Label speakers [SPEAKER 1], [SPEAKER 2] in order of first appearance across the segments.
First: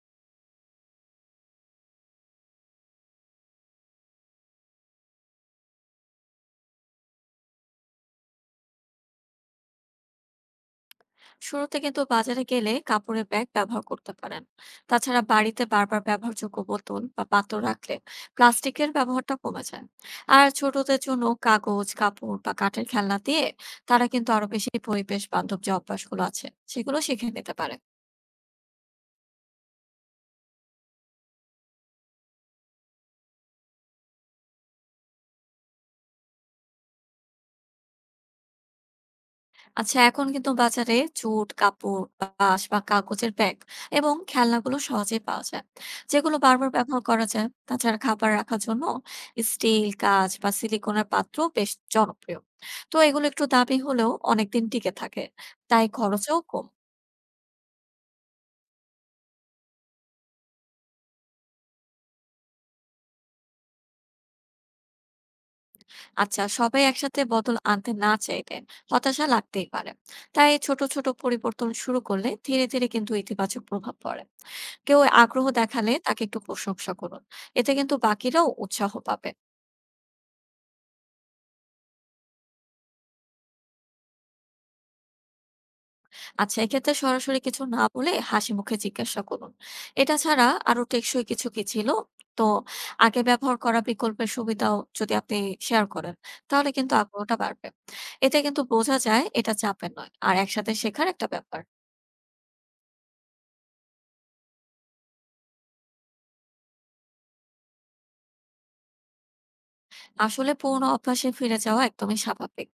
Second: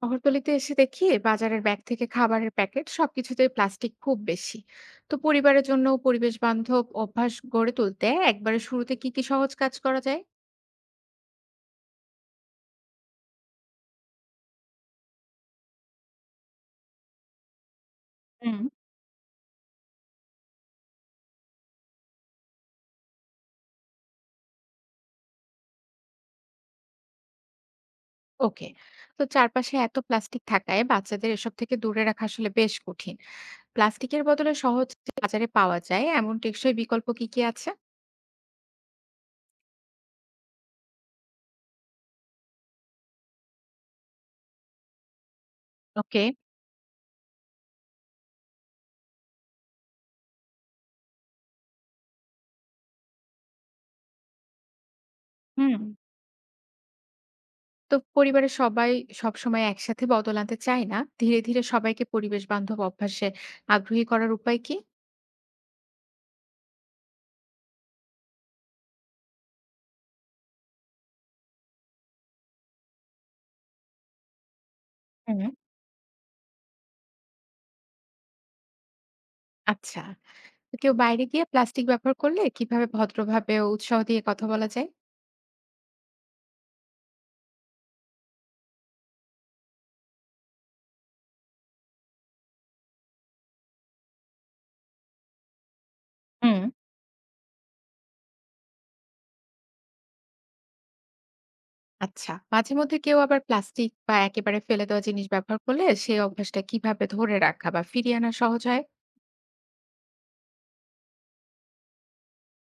[SPEAKER 1] শহরতলিতে এসে দেখি বাজারের ব্যাগ থেকে খাবারের প্যাকেট সবকিছুতেই প্লাস্টিক খুব বেশি। তো পরিবারের জন্য পরিবেশ বান্ধব অভ্যাস গড়ে তুলতে একবারে শুরুতে কি কি সহজ কাজ করা যায়?
[SPEAKER 2] শুরুতে কিন্তু বাজারে গেলে কাপড়ের ব্যাগ ব্যবহার করতে পারেন। তাছাড়া বাড়িতে বারবার ব্যবহারযোগ্য বোতল বা পাত্র রাখলে
[SPEAKER 1] হুম।
[SPEAKER 2] প্লাস্টিকের ব্যবহারটা কমে যায়। আর ছোটদের জন্য কাগজ কাপড় বা কাঠের খেলনা দিয়ে তারা কিন্তু আরো বেশি পরিবেশ বান্ধব যে অভ্যাসগুলো আছে সেগুলো শিখে নিতে পারে।
[SPEAKER 1] ওকে। তো চারপাশে এত প্লাস্টিক থাকায় বাচ্চাদের এসব থেকে দূরে রাখা আসলে বেশ কঠিন। প্লাস্টিকের বদলে সহজ যে বাজারে পাওয়া যায় এমন টেকসই বিকল্প কি কি আছে?
[SPEAKER 2] আচ্ছা, এখন কিন্তু বাজারে জুট কাপড় বাঁশ বা কাগজের ব্যাগ এবং খেলনাগুলো সহজেই পাওয়া যায়,
[SPEAKER 1] ওকে।
[SPEAKER 2] যেগুলো বারবার ব্যবহার করা যায়। তাছাড়া খাবার রাখার জন্য স্টিল কাঁচ বা সিলিকনের পাত্র বেশ জনপ্রিয়। তো এগুলো একটু দামি হলেও অনেকদিন টিকে থাকে,
[SPEAKER 1] হুম।
[SPEAKER 2] তাই খরচও কম।
[SPEAKER 1] তো পরিবারের সবাই সবসময় একসাথে বদল আনতে চায় না, ধীরে ধীরে সবাইকে পরিবেশ বান্ধব অভ্যাসে আগ্রহী করার উপায় কি?
[SPEAKER 2] আচ্ছা, সবাই একসাথে বদল আনতে না চাইলে হতাশা লাগতেই পারে। তাই ছোট ছোট পরিবর্তন শুরু করলে ধীরে ধীরে কিন্তু ইতিবাচক প্রভাব পড়ে। কেউ
[SPEAKER 1] হুম।
[SPEAKER 2] আগ্রহ দেখালে তাকে একটু প্রশংসা করুন, এতে কিন্তু বাকিরাও উৎসাহ পাবে।
[SPEAKER 1] আচ্ছা। কেউ বাইরে গিয়ে প্লাস্টিক ব্যবহার করলে কিভাবে ভদ্রভাবে ও উৎসাহ দিয়ে কথা বলা যায়?
[SPEAKER 2] আচ্ছা, এক্ষেত্রে সরাসরি কিছু না বলে হাসি মুখে জিজ্ঞাসা করুন, এটা ছাড়া আরো টেকসই কিছু কি ছিল। তো আগে ব্যবহার করা বিকল্পের সুবিধাও যদি আপনি শেয়ার করেন,
[SPEAKER 1] হুম।
[SPEAKER 2] তাহলে কিন্তু আগ্রহটা বাড়বে। এতে কিন্তু বোঝা যায় এটা চাপের নয়, আর একসাথে শেখার একটা ব্যাপার।
[SPEAKER 1] আচ্ছা, মাঝে মধ্যে কেউ আবার প্লাস্টিক বা একেবারে ফেলে দেওয়া জিনিস ব্যবহার করলে সেই অভ্যাসটা কিভাবে ধরে রাখা বা ফিরিয়ে আনা সহজ হয়?
[SPEAKER 2] আসলে পুরোনো অভ্যাসে ফিরে যাওয়া একদমই স্বাভাবিক।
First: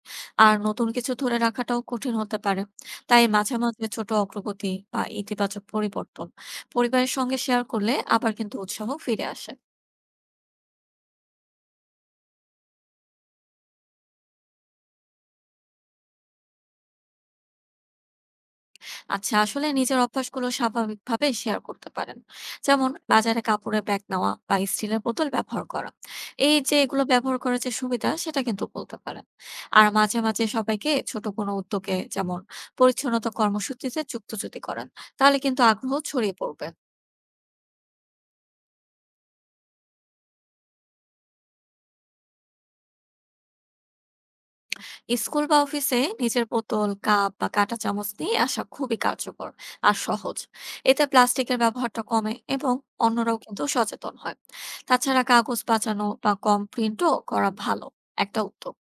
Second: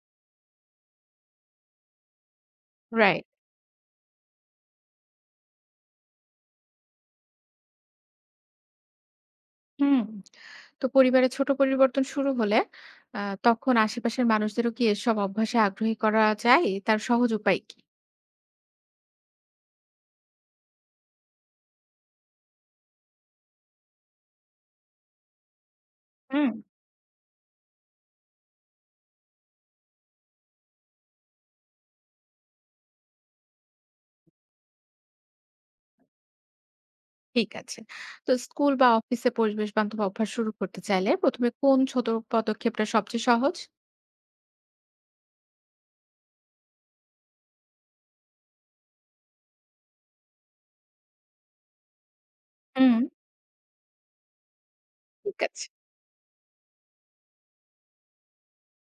[SPEAKER 2] আর নতুন কিছু ধরে রাখাটাও কঠিন হতে পারে। তাই
[SPEAKER 1] রাইট।
[SPEAKER 2] মাঝে মাঝে ছোট অগ্রগতি বা ইতিবাচক পরিবর্তন পরিবারের সঙ্গে শেয়ার করলে আবার কিন্তু উৎসাহ ফিরে আসে।
[SPEAKER 1] হুম। তো পরিবারে ছোট পরিবর্তন শুরু হলে তখন আশেপাশের মানুষদেরও কি এসব অভ্যাসে আগ্রহী করা যায়, তার সহজ উপায় কি?
[SPEAKER 2] আচ্ছা, আসলে নিজের অভ্যাসগুলো স্বাভাবিকভাবে শেয়ার করতে পারেন, যেমন বাজারে কাপড়ের ব্যাগ নেওয়া বা স্টিলের বোতল ব্যবহার করা।
[SPEAKER 1] হুম।
[SPEAKER 2] এই যে এগুলো ব্যবহার করার যে সুবিধা সেটা কিন্তু বলতে পারেন। আর মাঝে মাঝে সবাইকে ছোট কোনো উদ্যোগে, যেমন পরিচ্ছন্নতা কর্মসূচিতে যুক্ত যদি করেন, তাহলে কিন্তু আগ্রহ ছড়িয়ে পড়বে।
[SPEAKER 1] ঠিক আছে। তো স্কুল বা অফিসে পরিবেশ বান্ধব অভ্যাস শুরু করতে চাইলে প্রথমে কোন ছোট পদক্ষেপটা সবচেয়ে সহজ?
[SPEAKER 2] স্কুল বা অফিসে নিজের বোতল কাপ বা কাঁটা চামচ নিয়ে আসা খুবই কার্যকর আর সহজ। এতে প্লাস্টিকের ব্যবহারটা কমে এবং
[SPEAKER 1] হুম।
[SPEAKER 2] অন্যরাও কিন্তু সচেতন হয়। তাছাড়া
[SPEAKER 1] ঠিক
[SPEAKER 2] কাগজ
[SPEAKER 1] আছে।
[SPEAKER 2] বাঁচানো বা কম প্রিন্টও করা ভালো একটা উদ্যোগ।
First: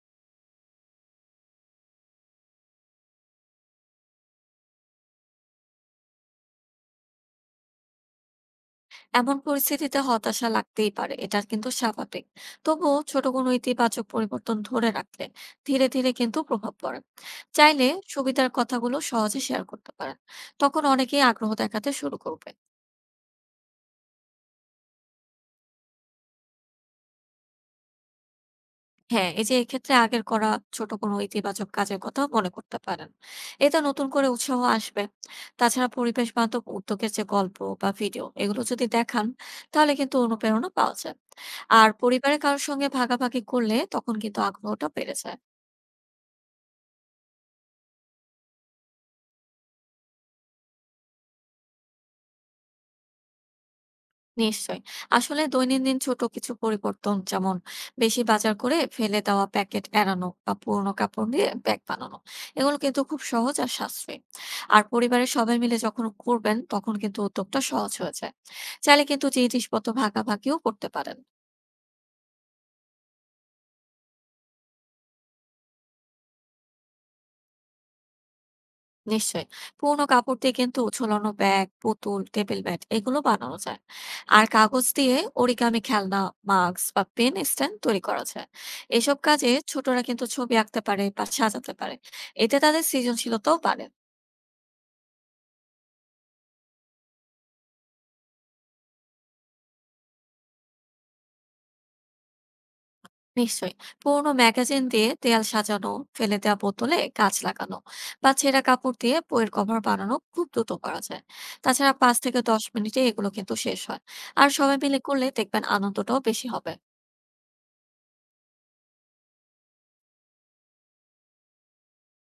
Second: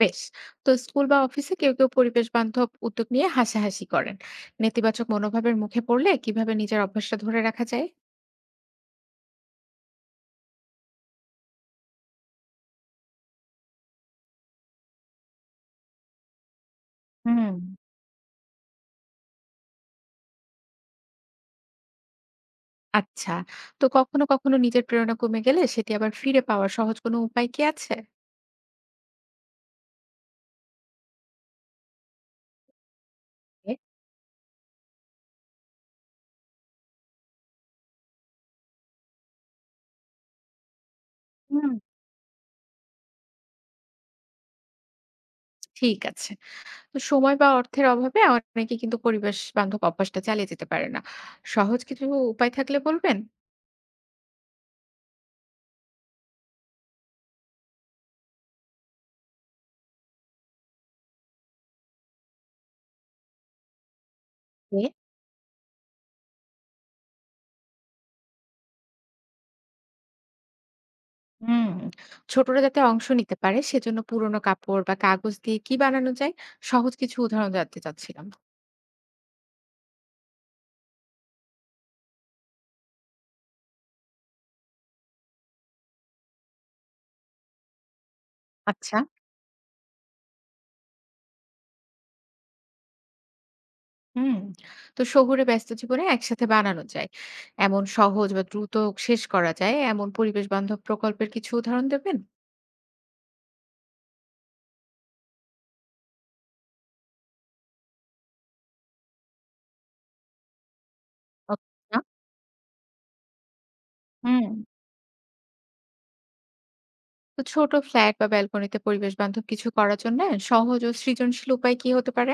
[SPEAKER 1] বেশ। তো স্কুল বা অফিসে কেউ কেউ পরিবেশ বান্ধব উদ্যোগ নিয়ে হাসাহাসি করেন, নেতিবাচক মনোভাবের মুখে পড়লে কিভাবে নিজের অভ্যাসটা ধরে রাখা যায়?
[SPEAKER 2] এমন পরিস্থিতিতে হতাশা লাগতেই পারে, এটা কিন্তু স্বাভাবিক। তবুও ছোট কোনো ইতিবাচক পরিবর্তন ধরে রাখলে ধীরে ধীরে কিন্তু প্রভাব পড়ে।
[SPEAKER 1] হুম।
[SPEAKER 2] চাইলে সুবিধার কথাগুলো সহজে শেয়ার করতে পারেন, তখন অনেকেই আগ্রহ দেখাতে শুরু করবে।
[SPEAKER 1] আচ্ছা। তো কখনো কখনো নিজের প্রেরণা কমে গেলে সেটি আবার ফিরে পাওয়ার সহজ কোনো উপায় কি আছে?
[SPEAKER 2] হ্যাঁ, এই যে এক্ষেত্রে আগের করা ছোট কোনো ইতিবাচক কাজের কথা মনে করতে পারেন।
[SPEAKER 1] এ,
[SPEAKER 2] এতে নতুন করে উৎসাহ আসবে। তাছাড়া পরিবেশ বান্ধব উদ্যোগের যে গল্প বা ভিডিও এগুলো যদি দেখান, তাহলে কিন্তু অনুপ্রেরণা পাওয়া যায়।
[SPEAKER 1] হুম।
[SPEAKER 2] আর পরিবারের কারোর সঙ্গে ভাগাভাগি করলে তখন কিন্তু আগ্রহটা বেড়ে যায়।
[SPEAKER 1] ঠিক আছে। তো সময় বা অর্থের অভাবে অনেকে কিন্তু পরিবেশ বান্ধব অভ্যাসটা চালিয়ে যেতে পারে না, সহজ কিছু উপায় থাকলে বলবেন।
[SPEAKER 2] নিশ্চয়ই। আসলে দৈনন্দিন ছোট কিছু পরিবর্তন, যেমন বেশি বাজার করে ফেলে দেওয়া প্যাকেট এড়ানো বা পুরনো কাপড় দিয়ে ব্যাগ বানানো। এগুলো কিন্তু খুব সহজ আর সাশ্রয়ী। আর পরিবারের সবাই মিলে যখন করবেন তখন কিন্তু উদ্যোগটা সহজ হয়ে যায়। চাইলে কিন্তু জিনিসপত্র ভাগাভাগিও করতে পারেন।
[SPEAKER 1] হুম. ছোটরা যাতে অংশ নিতে পারে সেজন্য পুরোনো কাপড় বা কাগজ দিয়ে কি বানানো যায়, সহজ কিছু উদাহরণ জানতে চাচ্ছিলাম।
[SPEAKER 2] নিশ্চয়ই। পুরোনো কাপড় দিয়ে কিন্তু ঝোলানো ব্যাগ, পুতুল, টেবিল ব্যাট এগুলো বানানো যায়। আর কাগজ দিয়ে অরিগামি খেলনা, মাস্ক বা পেন স্ট্যান্ড তৈরি করা যায়।
[SPEAKER 1] আচ্ছা।
[SPEAKER 2] এসব কাজে ছোটরা কিন্তু ছবি আঁকতে পারে বা সাজাতে পারে। এতে তাদের সৃজনশীলতাও বাড়ে।
[SPEAKER 1] হুম। তো শহুরে ব্যস্ত জীবনে একসাথে বানানো যায় এমন সহজ বা দ্রুত শেষ করা যায় এমন পরিবেশ বান্ধব প্রকল্পের কিছু উদাহরণ দেবেন?
[SPEAKER 2] নিশ্চয়ই। পুরোনো ম্যাগাজিন দিয়ে দেয়াল সাজানো, ফেলে দেওয়া বোতলে গাছ লাগানো বা ছেঁড়া কাপড় দিয়ে বইয়ের কভার বানানো খুব দ্রুত করা যায়। তাছাড়া
[SPEAKER 1] আচ্ছা।
[SPEAKER 2] ৫ থেকে ১০ মিনিটে এগুলো কিন্তু শেষ হয়।
[SPEAKER 1] হুম।
[SPEAKER 2] আর সবাই মিলে করলে দেখবেন আনন্দটাও বেশি হবে।
[SPEAKER 1] তো ছোট ফ্ল্যাট বা ব্যালকনিতে পরিবেশ বান্ধব কিছু করার জন্য সহজ ও সৃজনশীল উপায় কি হতে পারে?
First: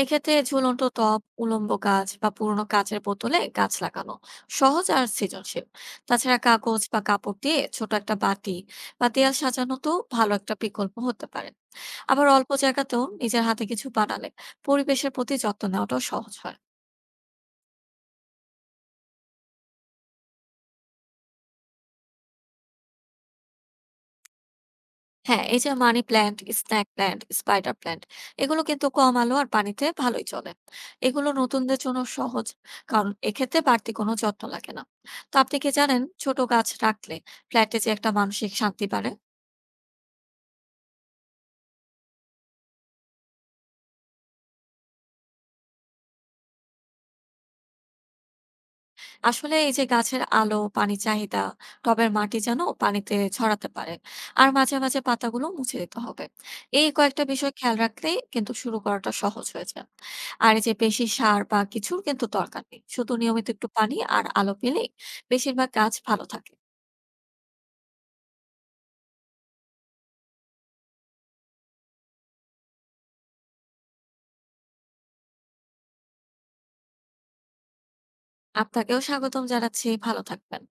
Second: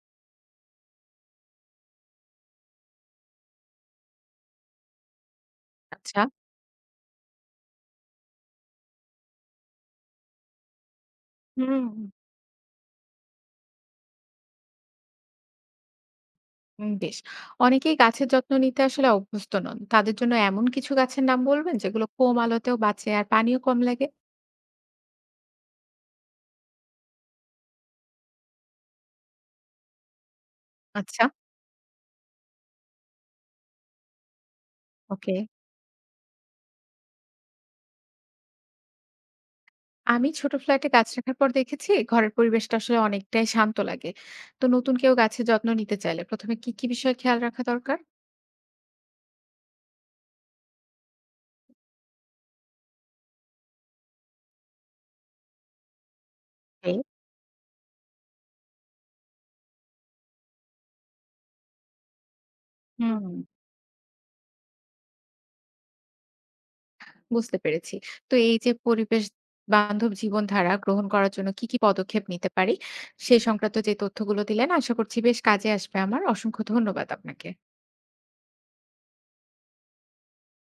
[SPEAKER 2] এক্ষেত্রে ঝুলন্ত টব উলম্ব গাছ বা পুরোনো কাঁচের বোতলে গাছ লাগানো সহজ আর সৃজনশীল।
[SPEAKER 1] আচ্ছা।
[SPEAKER 2] তাছাড়া কাগজ বা কাপড় দিয়ে ছোট একটা বাটি বা দেয়াল সাজানো তো ভালো একটা বিকল্প হতে পারে।
[SPEAKER 1] হুম।
[SPEAKER 2] আবার অল্প জায়গাতেও নিজের হাতে কিছু বানালে পরিবেশের প্রতি যত্ন নেওয়াটাও সহজ হয়।
[SPEAKER 1] বেশ। অনেকেই গাছের যত্ন নিতে আসলে অভ্যস্ত নন। তাদের জন্য এমন কিছু গাছের নাম বলবেন যেগুলো কম আলোতেও বাঁচে আর পানিও কম লাগে?
[SPEAKER 2] হ্যাঁ, এই যে money plant, snake plant, spider plant এগুলো কিন্তু কম আলো আর পানিতে ভালোই চলে।
[SPEAKER 1] আচ্ছা।
[SPEAKER 2] এগুলো নতুনদের জন্য সহজ, কারণ এক্ষেত্রে বাড়তি কোনো যত্ন লাগে না। তো
[SPEAKER 1] ওকে।
[SPEAKER 2] আপনি কি জানেন ছোট গাছ রাখলে ফ্ল্যাটে যে একটা মানসিক শান্তি বাড়ে?
[SPEAKER 1] আমি ছোট ফ্ল্যাটে গাছ রাখার পর দেখেছি ঘরের পরিবেশটা আসলে অনেকটাই শান্ত লাগে। তো নতুন কেউ গাছের যত্ন নিতে চাইলে প্রথমে কি, কি বিষয়ে খেয়াল রাখা দরকার?
[SPEAKER 2] আসলে এই যে গাছের আলো, পানি চাহিদা, টবের মাটি যেন পানিতে ছড়াতে পারে আর মাঝে মাঝে পাতাগুলো মুছে দিতে হবে। এই
[SPEAKER 1] এই,
[SPEAKER 2] কয়েকটা বিষয় খেয়াল রাখলেই কিন্তু শুরু করাটা সহজ হয়ে যায়। আর এই যে বেশি সার বা কিছুর কিন্তু দরকার নেই। শুধু
[SPEAKER 1] হুম।
[SPEAKER 2] নিয়মিত একটু পানি আর আলো পেলেই বেশিরভাগ গাছ ভালো থাকে।
[SPEAKER 1] বুঝতে পেরেছি। তো এই যে পরিবেশ বান্ধব জীবনধারা গ্রহণ করার জন্য কি, কি পদক্ষেপ নিতে পারি? সেই সংক্রান্ত যে তথ্যগুলো দিলেন আশা করছি বেশ কাজে আসবে আমার। অসংখ্য ধন্যবাদ আপনাকে।
[SPEAKER 2] আপনাকেও স্বাগতম জানাচ্ছি। ভালো থাকবেন।